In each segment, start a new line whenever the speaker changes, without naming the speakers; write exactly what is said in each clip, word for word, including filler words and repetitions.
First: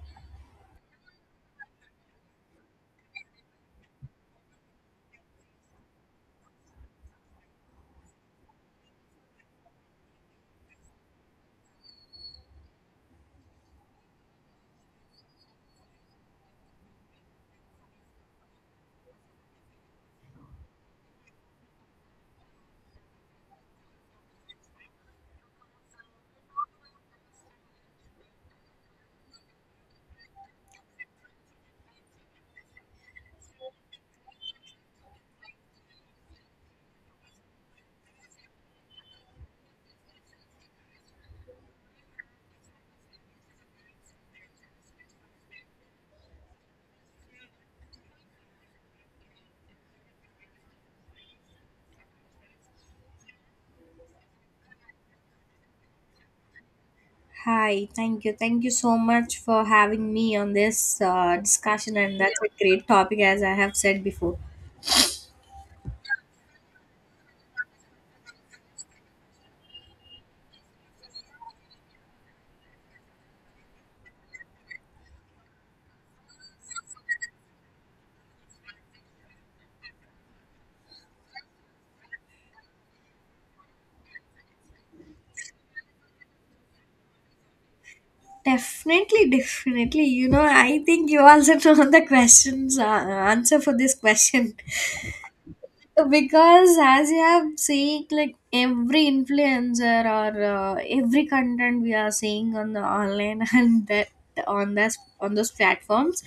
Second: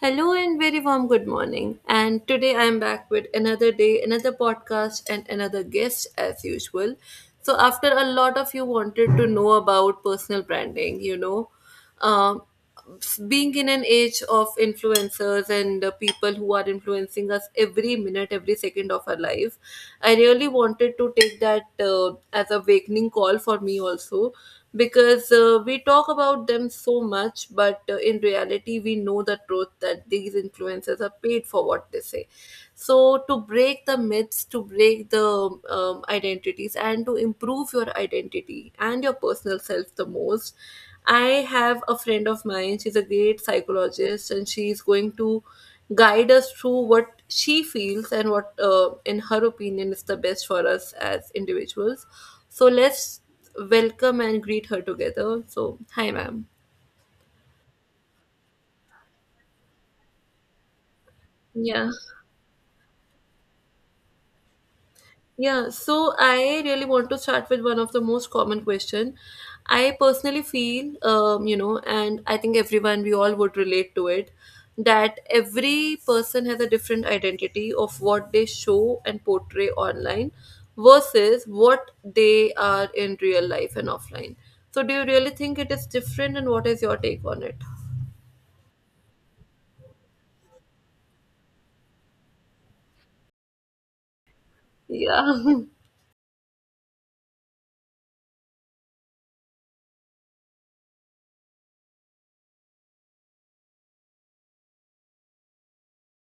Hello and very warm good morning. And today I am back with another day, another podcast, and another guest as usual. So, after a lot of you wanted to know about personal branding, you know, um, being in an age of influencers and uh, people who are influencing us every minute, every second of our life, I really wanted to take that uh, as a awakening call for me also because uh, we talk about them so much, but uh, in reality, we know the truth that these influencers are paid for what they say. So, to break the myths, to break the um, identities, and to improve your identity and your personal self the most, I have a friend of mine. She's a great psychologist, and she's going to guide us through what she feels and what, uh, in her opinion, is the best for us as individuals. So let's welcome and greet her together. So, hi, ma'am.
Hi, thank you. Thank you so much for having me on this uh,
Yeah.
discussion, and that's a great topic, as I have said before.
Yeah, so I really want to start with one of the most common question. I personally feel, um, you know, and I think everyone, we all would relate to it, that every person has a different identity of what they show and portray online versus what they are in real life and offline. So, do you really think it is different, and what is your take on it?
Definitely, definitely. You know, I think you also know the questions uh, answer for this question.
Yeah.
Because as you have seen, like every influencer or uh, every content we are seeing on the online and that on this on those platforms,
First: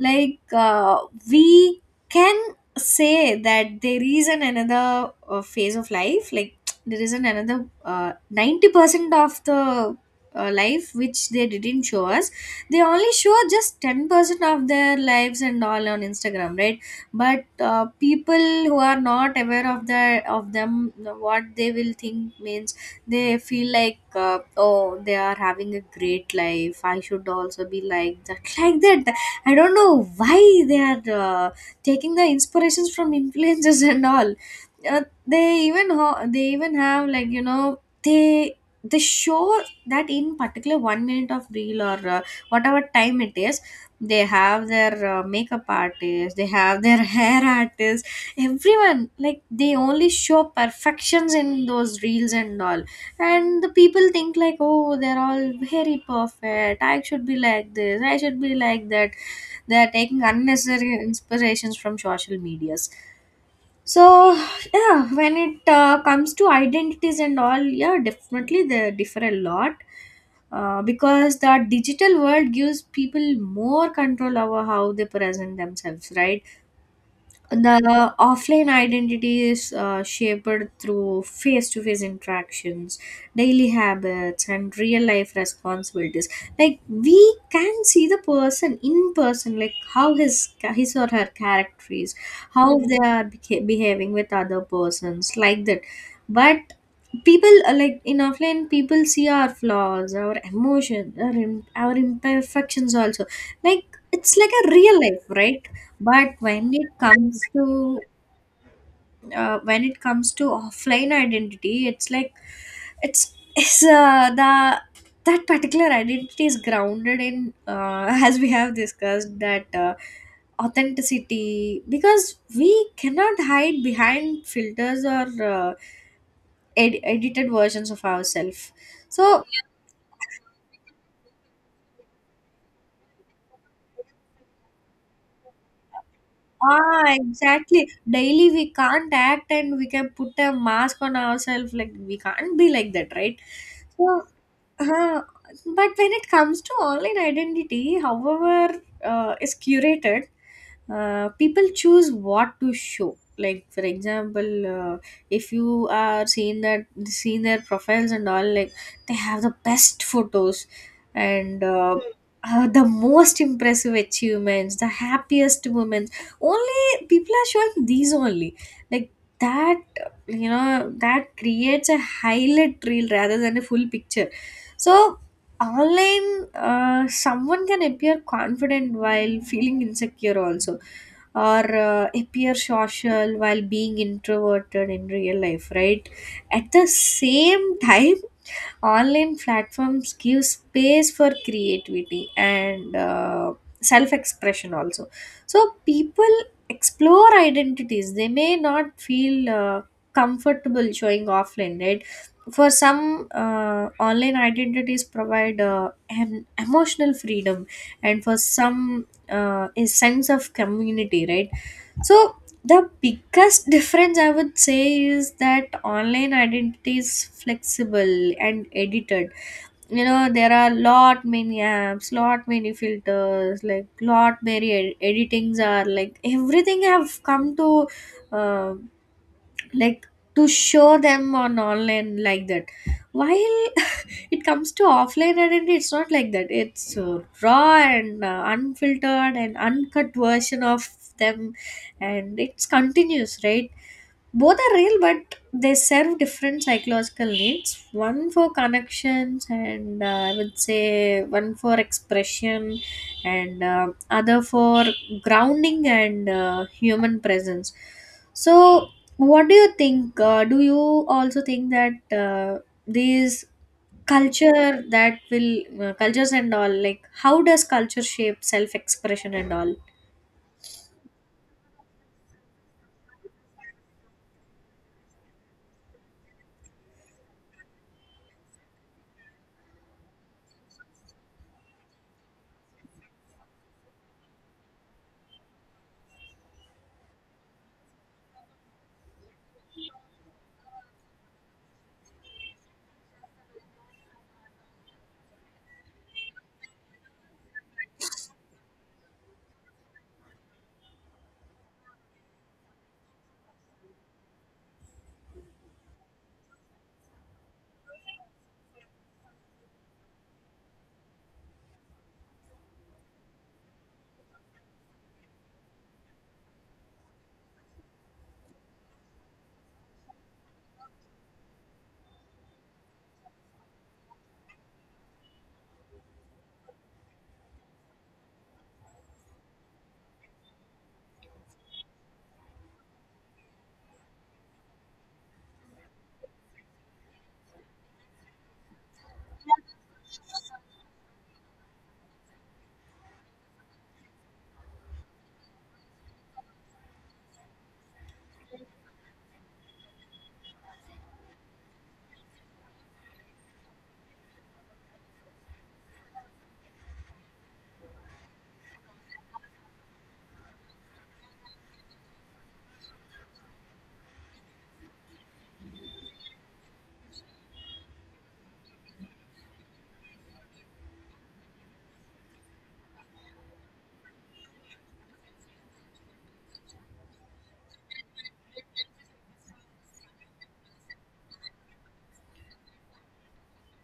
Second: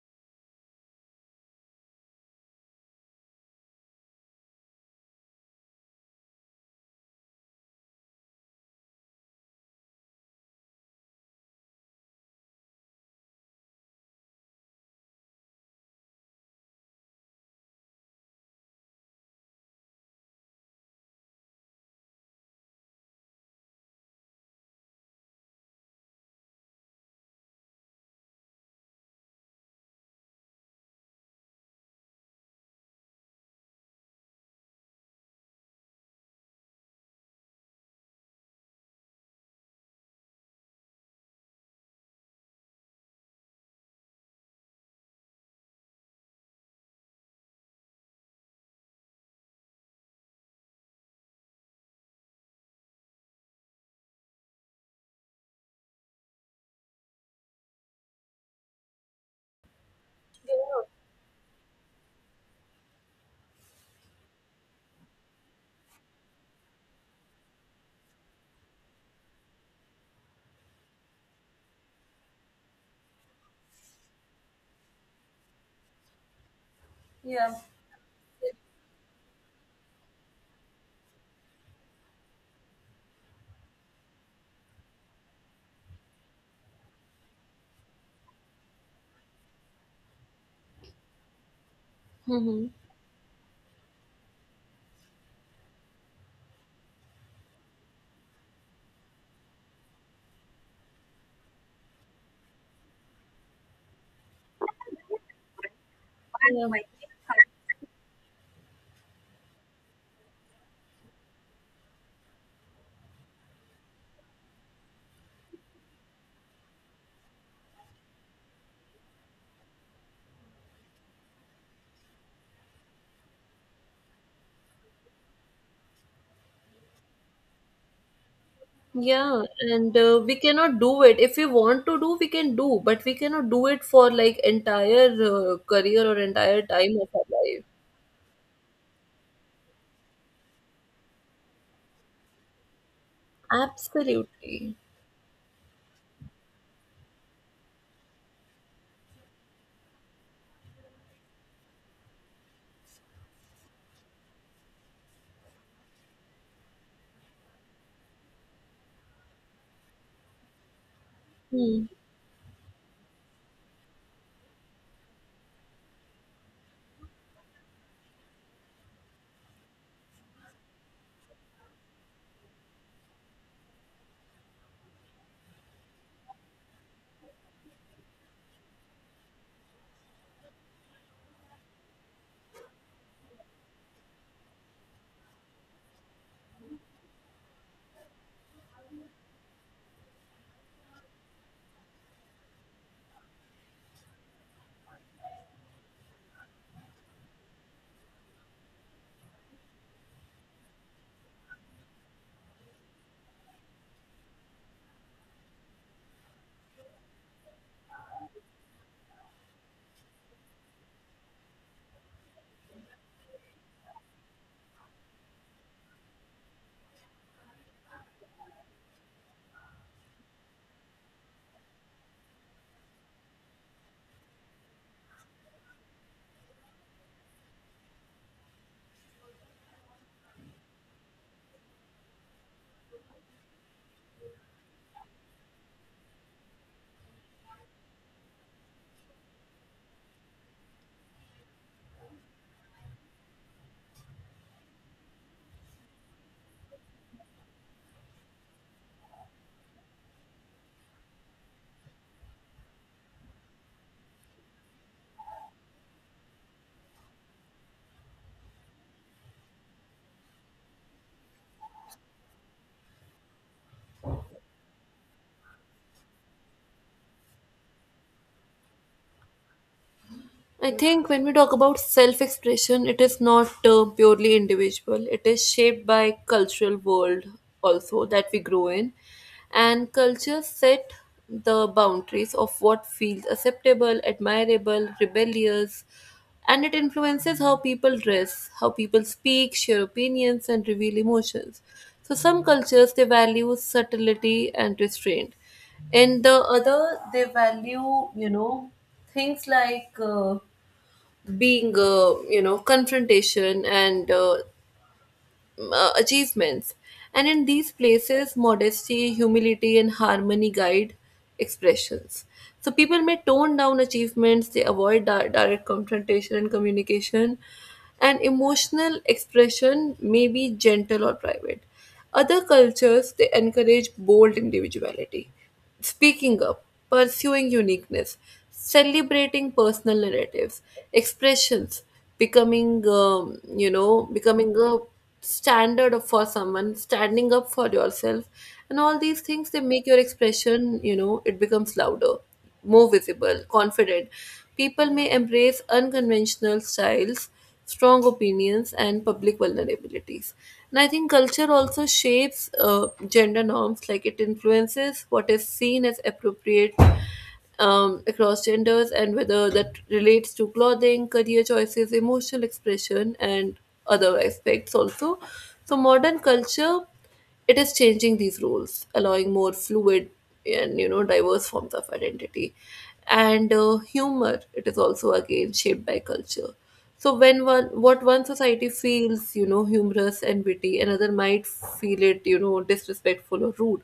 like uh, we can say that there is an another uh, phase of life, like there is an another uh, ninety percent of the uh, life which they didn't show us. They only show just ten percent of their lives and all on Instagram, right? But uh, people who are not aware of the of them, what they will think, means they feel like, uh, oh, they are having a great life, I should also be like that, like that. I don't know why they are uh, taking the inspirations from influencers and all. uh, they even ho- they even have, like, you know they they show that in particular one minute of reel or uh, whatever time it is. They have their uh, makeup artist, they have their hair artist. Everyone, like, they only show perfections in those reels and all, and the people think, like, oh, they're all very perfect, I should be like this, I should be like that. They're taking unnecessary inspirations from social medias. So yeah, when it uh, comes to identities and all, yeah, definitely they differ a lot, uh, because the digital world gives people more control over how they present themselves, right? The offline identity is uh, shaped through face-to-face interactions, daily habits, and real-life responsibilities. Like we can see the person in person, like how his his or her character is,
Yeah.
how they are beca- behaving with other persons, like that. But people, uh, like in offline, people see our flaws, our emotions, our, im- our imperfections also, like it's like a real life, right? But when it comes to uh, when it comes to offline identity, it's like, it's it's uh, the that particular identity is grounded in, uh, as we have discussed, that uh, authenticity, because we cannot hide behind filters or uh, ed- edited versions of ourselves.
Yeah,
So
and uh, we cannot do it. If we want to do, we can do, but we cannot do it for like entire uh, career or entire time
ah,
of our life.
exactly, daily we can't act, and we can put a mask on ourselves, like we can't be like that, right? So
Absolutely.
Uh, but when it comes to online identity, however, uh, is curated, uh, people choose what to show. Like for example, uh, if you are seeing that seeing their profiles and all, like they have the best photos and
Hmm.
uh, uh, the most impressive achievements, the happiest women. Only people are showing these only. Like that, you know, that creates a highlight reel rather than a full picture. So, online, uh, someone can appear confident while feeling insecure, also, or uh, appear social while being introverted in real life, right? At the same time, online platforms give space for creativity and uh, self-expression also. So people explore identities they may not feel uh, comfortable showing offline, right? For some, uh, online identities provide uh, an emotional freedom, and for some, uh, a sense of community, right? So the biggest difference, I would say, is that online identity is flexible and edited. You know there are lot many apps, lot many filters, like lot many ed- editings are, like, everything have come to. um like, to show them on online, like that, while it comes to offline identity, it's not like that, it's uh, raw and uh, unfiltered and uncut version of them, and it's continuous, right? Both are real, but they serve different psychological needs. One for connections, and uh, I would say one for expression, and uh, other for grounding and uh, human presence. So, what do you think? Uh, do you also think that uh, these culture that will uh, cultures and all, like how does culture shape self expression and all?
I think when we talk about self expression, it is not uh, purely individual. It is shaped by cultural world also that we grow in. And culture set the boundaries of what feels acceptable, admirable, rebellious, and it influences how people dress, how people speak, share opinions, and reveal emotions. So some cultures they value subtlety and restraint. In the other, they value, you know, things like uh, being, uh, you know confrontation and uh, m- uh, achievements. And in these places, modesty, humility and harmony guide expressions. So people may tone down achievements, they avoid di- direct confrontation and communication, and emotional expression may be gentle or private. Other cultures they encourage bold individuality, speaking up, pursuing uniqueness, celebrating personal narratives, expressions, becoming, um, you know becoming a standard of- for someone, standing up for yourself, and all these things they make your expression, you know, it becomes louder, more visible, confident. People may embrace unconventional styles, strong opinions, and public vulnerabilities. And I think culture also shapes uh, gender norms, like it influences what is seen as appropriate um, across genders, and whether that relates to clothing, career choices, emotional expression, and other aspects also. So, modern culture, it is changing these roles, allowing more fluid and, you know, diverse forms of identity. And uh, humor, it is also again shaped by culture. So when one, what one society feels, you know, humorous and witty, another might feel it, you know, disrespectful or rude.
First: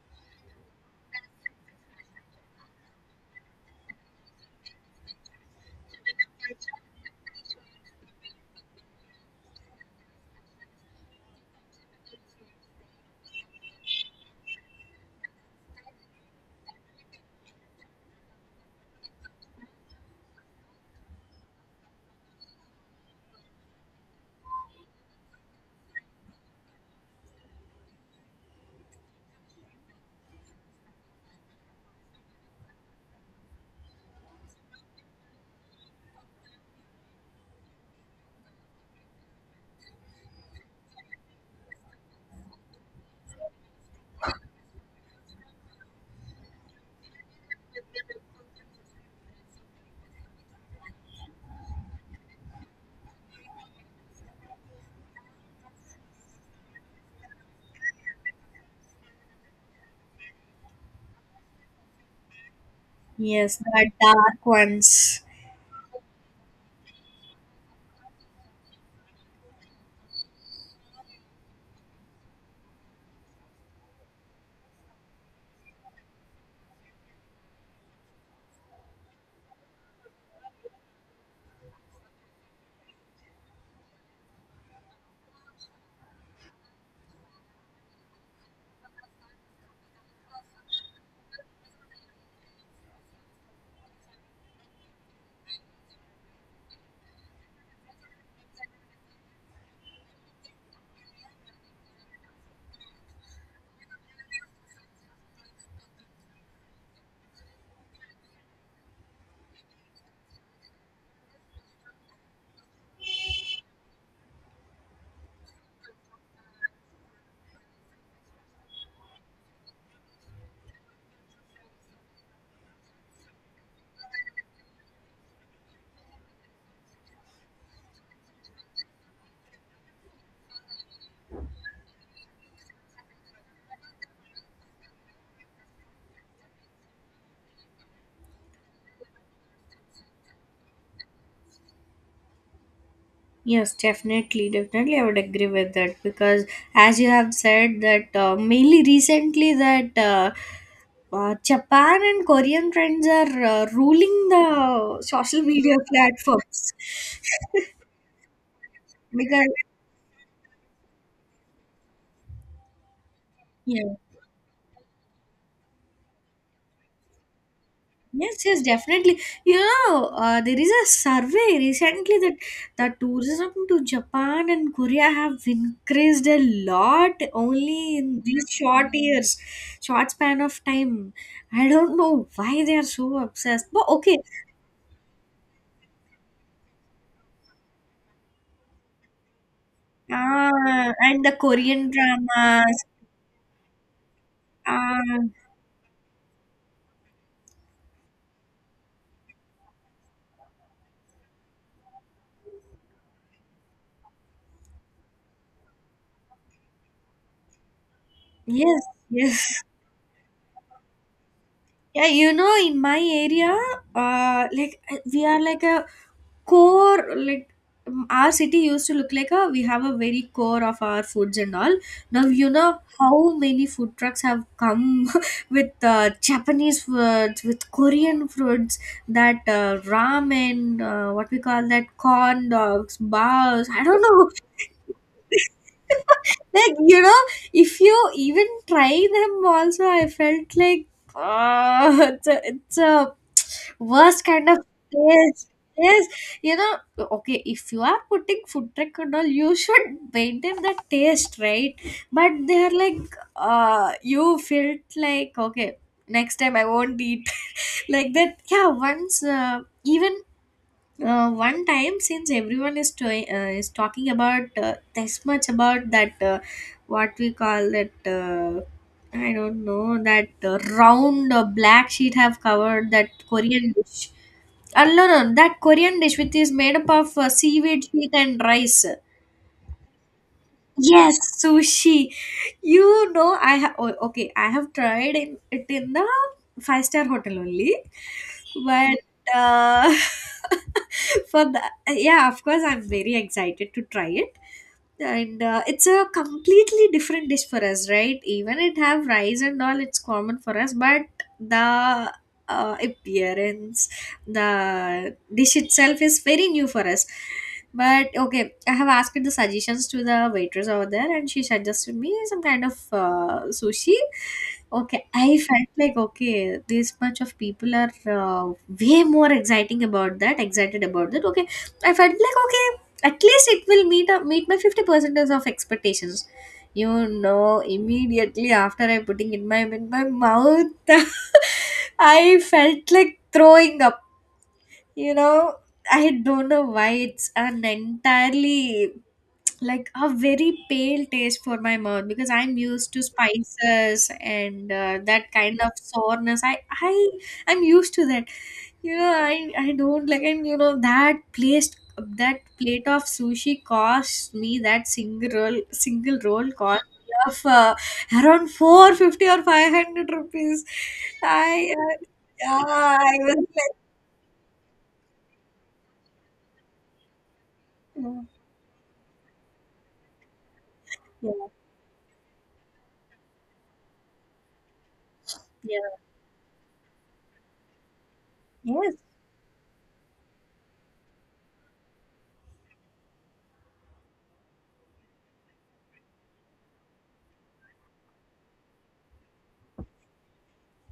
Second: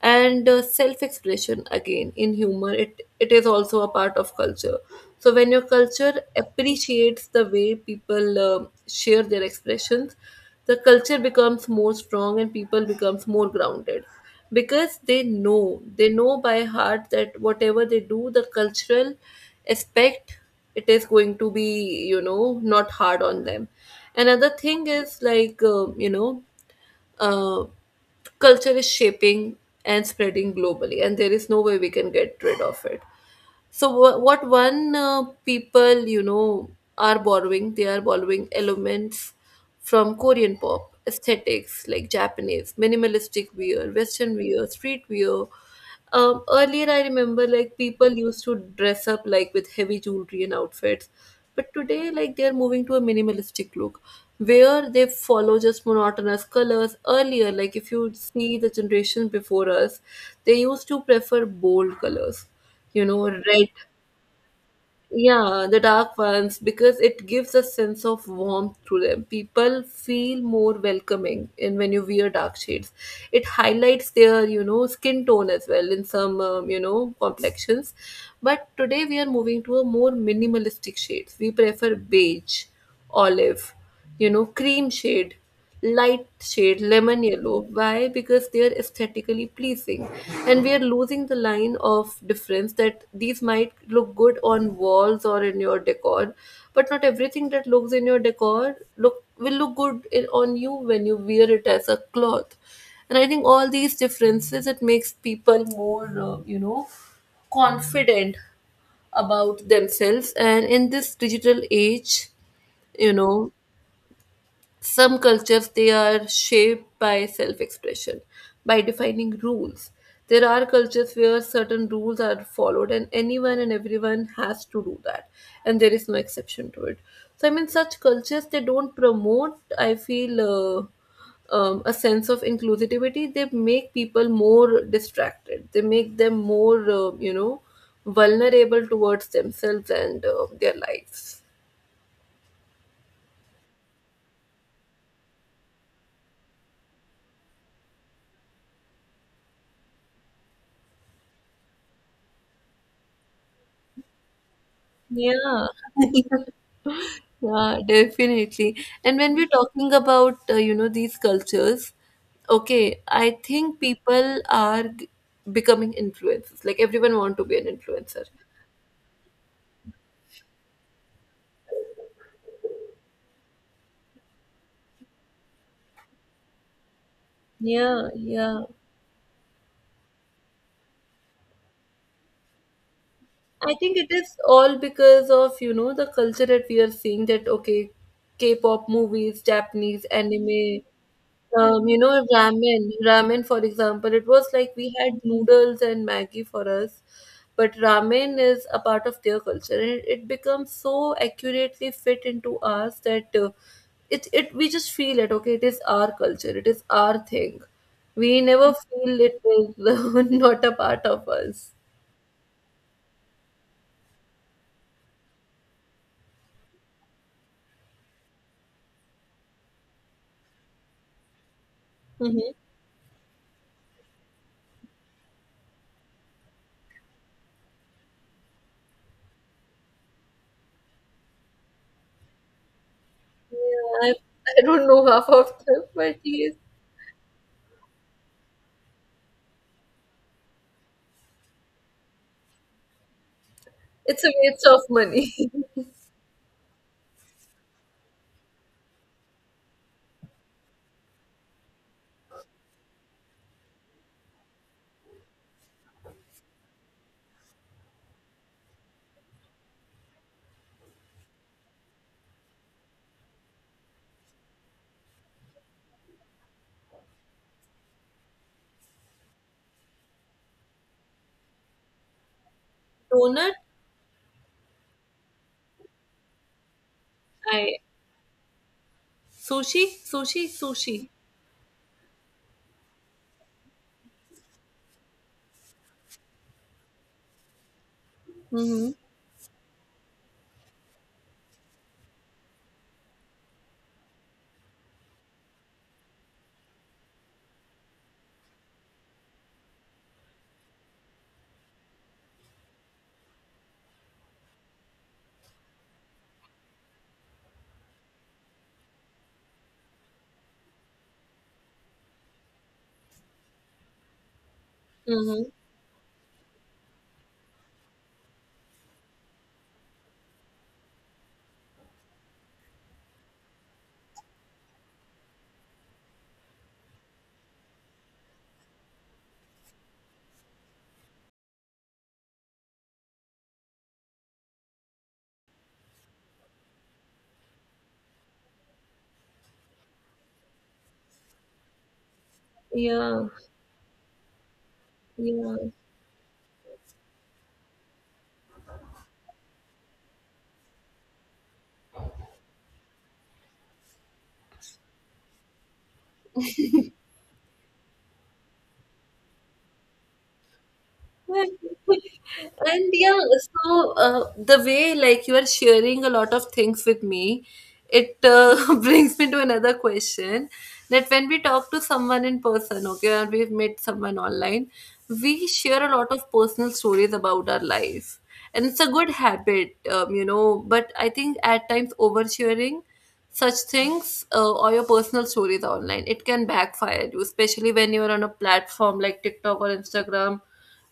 And uh, self-expression again in humor, it it is also a part of culture. So when your culture appreciates the way people uh, share their expressions, the culture becomes more strong and people becomes more grounded, because they know, they know by heart, that whatever they do, the cultural aspect, it is going to be, you know, not hard on them. Another thing is like, um, you know uh, culture is shaping and spreading globally, and there is no way we can get rid of it. So wha- what one uh, people, you know, are borrowing? They are borrowing elements from Korean pop aesthetics like Japanese minimalistic wear, Western wear, street wear. Um, earlier, I remember like people used to dress up like with heavy jewelry and outfits, but today like they are moving to a minimalistic look where they follow just monotonous colors. Earlier, like if you see the generation before us, they used to prefer bold colors, you know,
Yes,
red.
the dark ones.
Yeah, the dark ones, because it gives a sense of warmth to them. People feel more welcoming in when you wear dark shades. It highlights their, you know, skin tone as well in some, um, you know complexions. But today we are moving to a more minimalistic shades. We prefer beige, olive, you know, cream shade, light shade, lemon yellow. Why? Because they are aesthetically pleasing, and we are losing the line of difference that these might look good on walls or in your decor, but not everything that looks in your decor look will look good in, on you when you wear it as a cloth. And I think all these differences it makes people more, uh, you know confident about themselves. And in this digital age, you know, some cultures they are shaped by self-expression, by defining rules. There are cultures where certain rules are followed and anyone and everyone has to do that, and there is no exception to it. So I mean, such cultures they don't promote, I feel, uh, um, a sense of inclusivity. They make people more distracted, they make them more, uh, you know vulnerable towards themselves and uh, their lives.
Yes, definitely, definitely, I would agree with that because, as you have said, that uh, mainly recently that uh, uh, Japan and Korean trends are uh, ruling the social
Yeah.
media platforms.
Yeah, definitely. And when we're
Because
talking about, uh, you know, these cultures, okay, I think
yeah.
people are g- becoming influencers. Like everyone want to be an influencer.
Yes, yes, definitely. You know, uh, there is a survey recently that the tourism to Japan and Korea have increased a lot only
Yeah,
in these
yeah.
short years, short span of time. I don't know why they are so obsessed.
I
But
think it
okay.
is all because of, you know, the culture that we are seeing that, okay, K-pop movies, Japanese anime.
Ah, and the Korean
Um, you know,
dramas.
ramen, ramen, for example, it was like we
Ah,
had noodles and Maggi for us, but ramen is a part of their culture, and it, it becomes so accurately fit into us that uh, it it we just feel it. Okay, it is our culture, it is our thing. We never
yes,
feel it
yes.
is not a part of us.
Yeah, you know, in my area, uh, like uh, we are like a core, like, um, our city used to look like a we have a very core of our foods and all. Now you
Hmm.
know how many food trucks have come with uh, Japanese foods, with Korean foods, that uh, ramen, uh, what we call that, corn dogs, bars. I don't
Yeah, I,
know.
I don't know half of them, but yes,
Like, you know, if you even try them also, I felt like, uh, it's a, it's a
it's
worst
a
kind of
waste of money.
taste. Yes, you know, okay, if you are putting food truck and all, you should maintain the taste, right? But they're like, uh, you felt like, okay, next time I won't eat. Like that, yeah, once, uh, even uh, one time, since everyone is to- uh, is talking about uh, this much about that, uh, what we call that, uh, I don't know, that uh, round uh, black sheet have covered that
Donut,
Korean dish. Uh, no, no, that Korean dish which is made up of uh,
I
seaweed sheet and rice.
sushi, sushi, sushi.
Yes, sushi. You know, I have oh, okay. I have tried in, it in the five star hotel only,
Mm-hmm.
but uh, for the, yeah, of course, I'm very excited to try it, and uh, it's a completely different dish for us, right? Even it have rice and all, it's common for us, but the uh, appearance, the dish itself is very new for us. But okay, I have asked the suggestions to the waitress over there, and she suggested me some kind of uh, sushi. Okay, I
Mm-hmm.
felt like, okay, this much of people are uh, way more exciting about that excited about that, okay. I felt like, okay, at least it will meet up meet my fifty percent of expectations. You know, immediately after I putting in my in my mouth, I felt like throwing up, you know? I don't know why, it's an entirely, like, a very pale taste for my mouth because I'm used to
Yeah.
spices and uh, that
Yeah.
kind of soreness. I i i'm used to that. Yeah, I, I don't like. And you know that place, that plate of sushi cost me that single roll single roll cost me of uh, around four hundred fifty or 500 rupees.
And
I uh, Yeah,
and
I
yeah,
was like,
so uh, the way like you are sharing a lot of things with me, it
oh.
uh, brings me to another question, that when
Yeah,
we talk to someone in person, okay, or we've met someone online, we
yeah,
share a lot of personal stories about our life. And it's a
yes.
good habit, um, you know, but I think at times oversharing such things uh, or your personal stories online, it can backfire you, especially when you're on a platform like TikTok or Instagram.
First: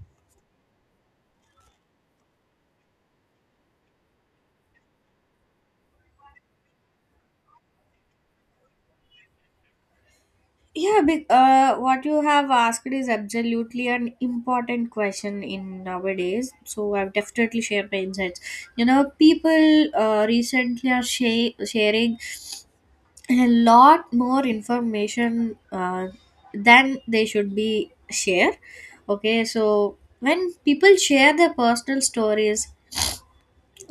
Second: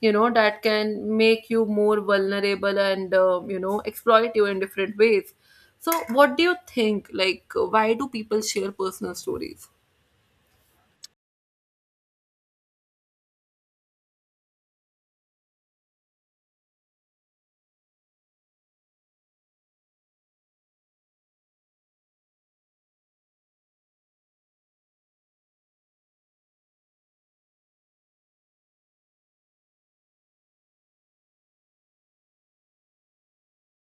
You know, that can make you more vulnerable and uh, you know exploit you in different ways. So what do you think, like, why do people share personal stories?
Yeah, but uh, what you have asked is absolutely an important question in nowadays. So I've definitely shared my insights. You know, people uh, recently are sha- sharing a lot more information uh, than they should be share. Okay, so when people share their personal stories,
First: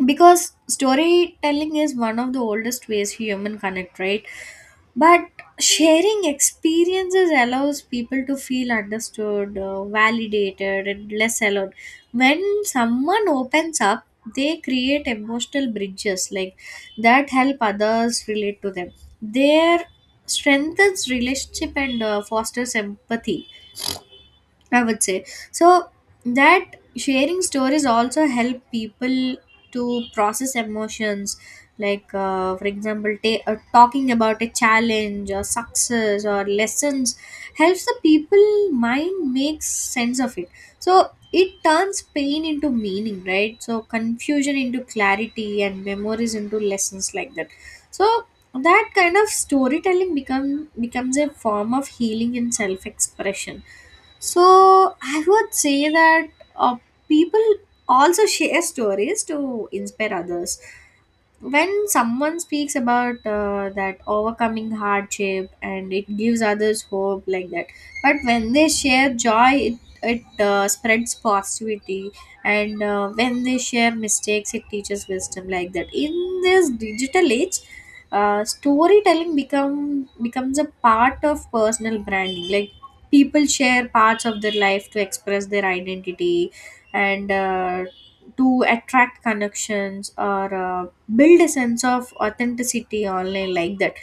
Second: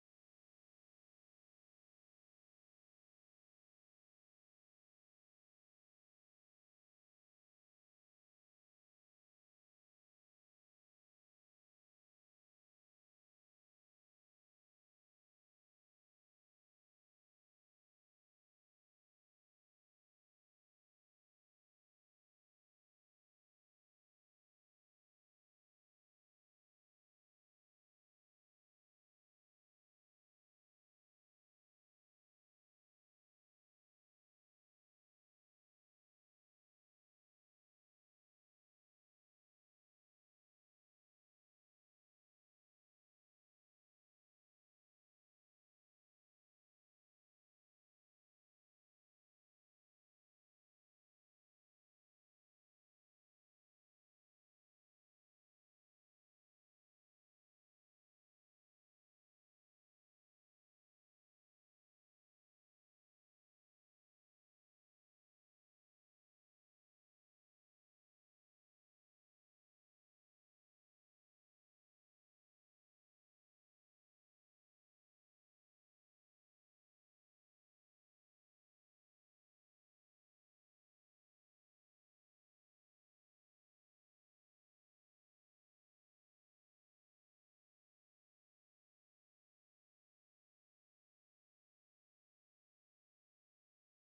because storytelling is one of the oldest ways human connect, right? But sharing experiences allows people to feel understood, uh, validated and less alone. When someone opens up, they create emotional bridges like that help others relate to them, their strengthens relationship and uh, fosters empathy, I would say. So that sharing stories also help people to process emotions. Like, uh, for example, ta- uh, talking about a challenge or success or lessons helps the people mind makes sense of it. So it turns pain into meaning, right? So confusion into clarity and memories into lessons, like that. So that kind of storytelling become becomes a form of healing and self-expression. So I would say that uh, people also share stories to inspire others. When someone speaks about uh, that overcoming hardship, and it gives others hope, like that. But when they share joy, it, it uh, spreads positivity. And uh, when they share mistakes, it teaches wisdom, like that. In this digital age, uh, storytelling become becomes a part of personal branding, like people share parts of their life to express their identity, and uh, to attract connections, or uh, build a sense of authenticity online, like that.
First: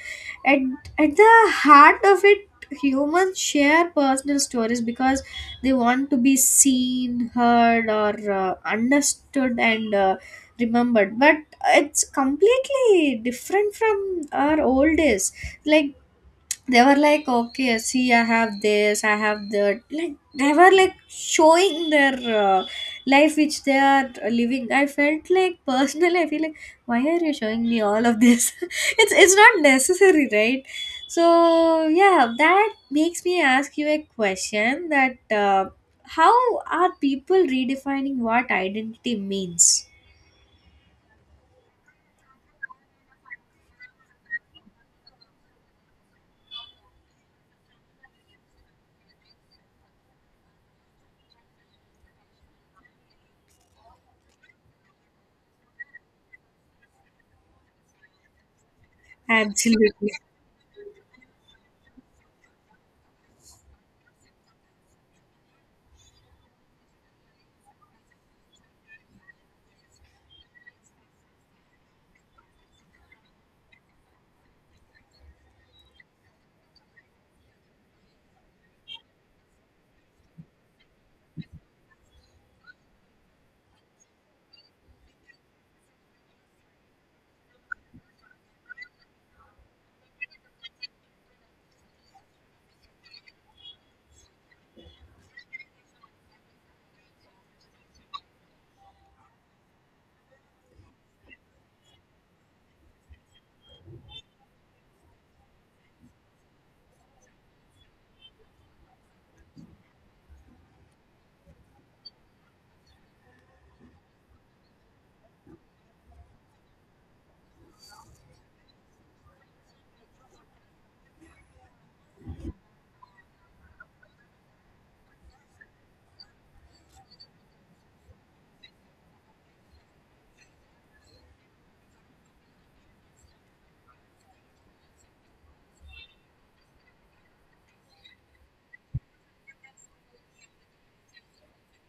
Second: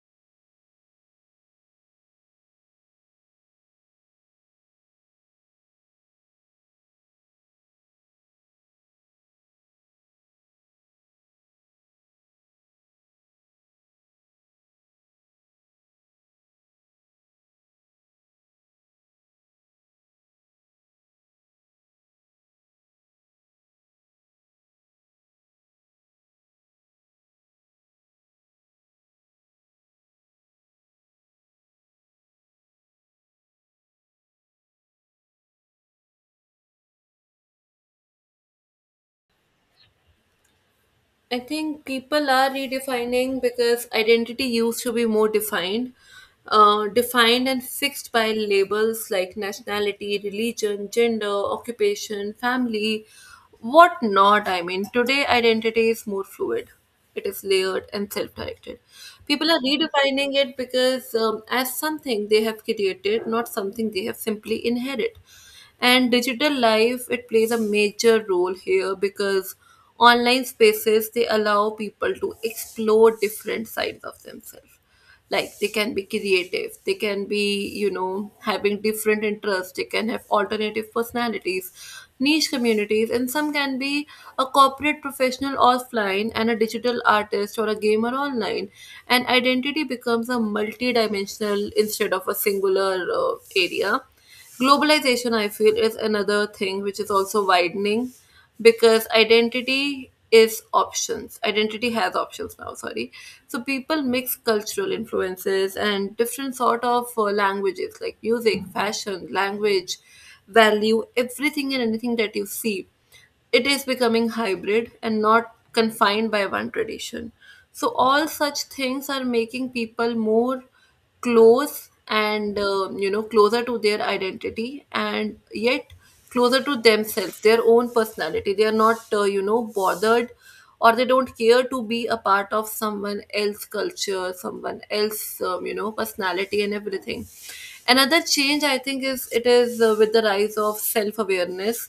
At, at the heart of it, humans share personal stories because they want to be seen, heard, or uh, understood, and uh, remembered. But it's completely different from our old days. Like, they were like, okay, see I have this, I have that, like they were like showing their uh, life which they are living. I felt like Personally, I feel like, why are you showing me all of this? it's it's not necessary, right? So yeah, that makes me ask you a question, that uh, how are people redefining what identity means?
I think people are redefining because identity used to be more defined, uh, defined and fixed by labels like nationality, religion, gender, occupation, family, what not. I mean, today identity is more fluid. It is layered and self-directed. People are
Absolutely.
redefining it because, um, as something they have created, not something they have simply inherited. And digital life, it plays a major role here, because online spaces they allow people to explore different sides of themselves. Like they can be creative, they can be, you know, having different interests, they can have alternative personalities, niche communities, and some can be a corporate professional offline and a digital artist or a gamer online. And identity becomes a multi-dimensional instead of a singular uh, area. Globalization, I feel, is another thing which is also widening because identity is options. Identity has options now, sorry. So people mix cultural influences and different sort of uh, languages, like music, fashion, language, value, everything and anything that you see, it is becoming hybrid and not confined by one tradition. So, all such things are making people more close and, uh, you know, closer to their identity, and yet closer to themselves, their own personality. They are not, uh, you know bothered, or they don't care to be a part of someone else's culture, someone else's, um, you know personality and everything. Another change I think is, it is uh, with the rise of self awareness,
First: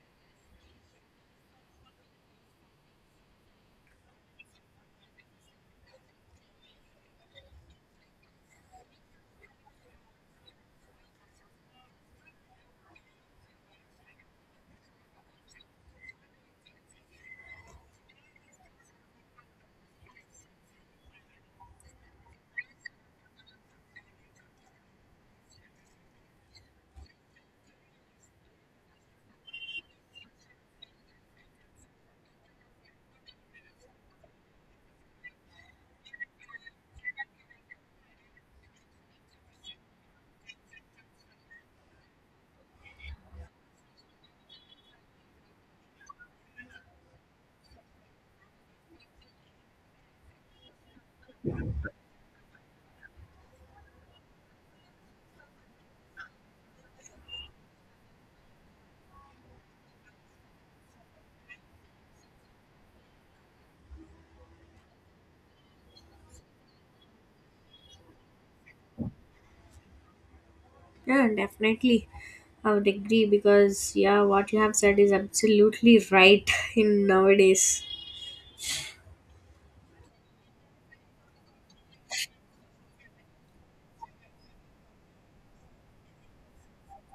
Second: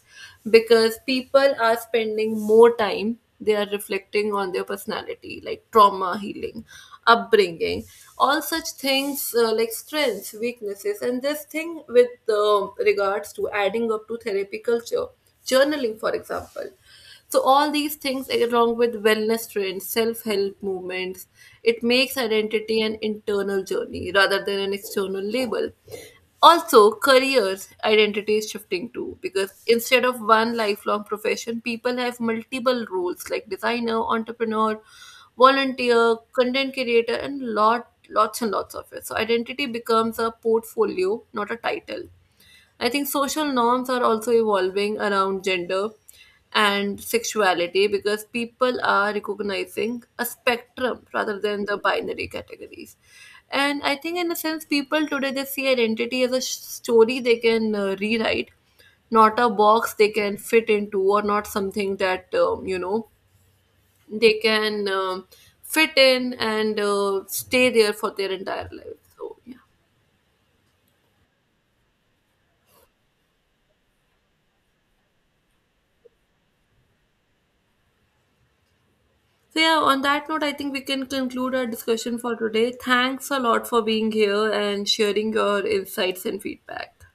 because people are spending more time, they are reflecting on their personality, like trauma healing, upbringing, all such things, uh, like strengths, weaknesses, and this thing with uh, regards to adding up to therapy culture, journaling, for example. So all these things along with wellness trends, self-help movements, it makes identity an internal journey rather than an external label. Also, careers identity is shifting too, because instead of one lifelong profession, people have multiple roles like designer, entrepreneur, volunteer, content creator, and lot lots and lots of it. So identity becomes a portfolio, not a title. I think social norms are also evolving around gender and sexuality, because people are recognizing a spectrum rather than the binary categories. And I think, in a sense, people today they see identity as a sh- story they can uh, rewrite, not a box they can fit into, or not something that, um, you know they can um fit in and uh, stay there for their entire life. So yeah.
Yeah, definitely. I would agree because, yeah, what you have said is absolutely right in nowadays.
So yeah, on that note, I think we can conclude our discussion for today. Thanks a lot for being here and sharing your insights and feedback.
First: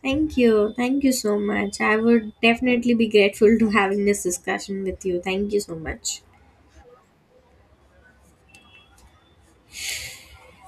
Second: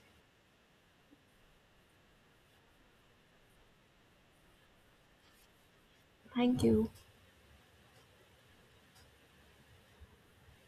Thank you. Thank you so much. I would definitely be grateful to having this discussion with you. Thank you so much.
Thank you.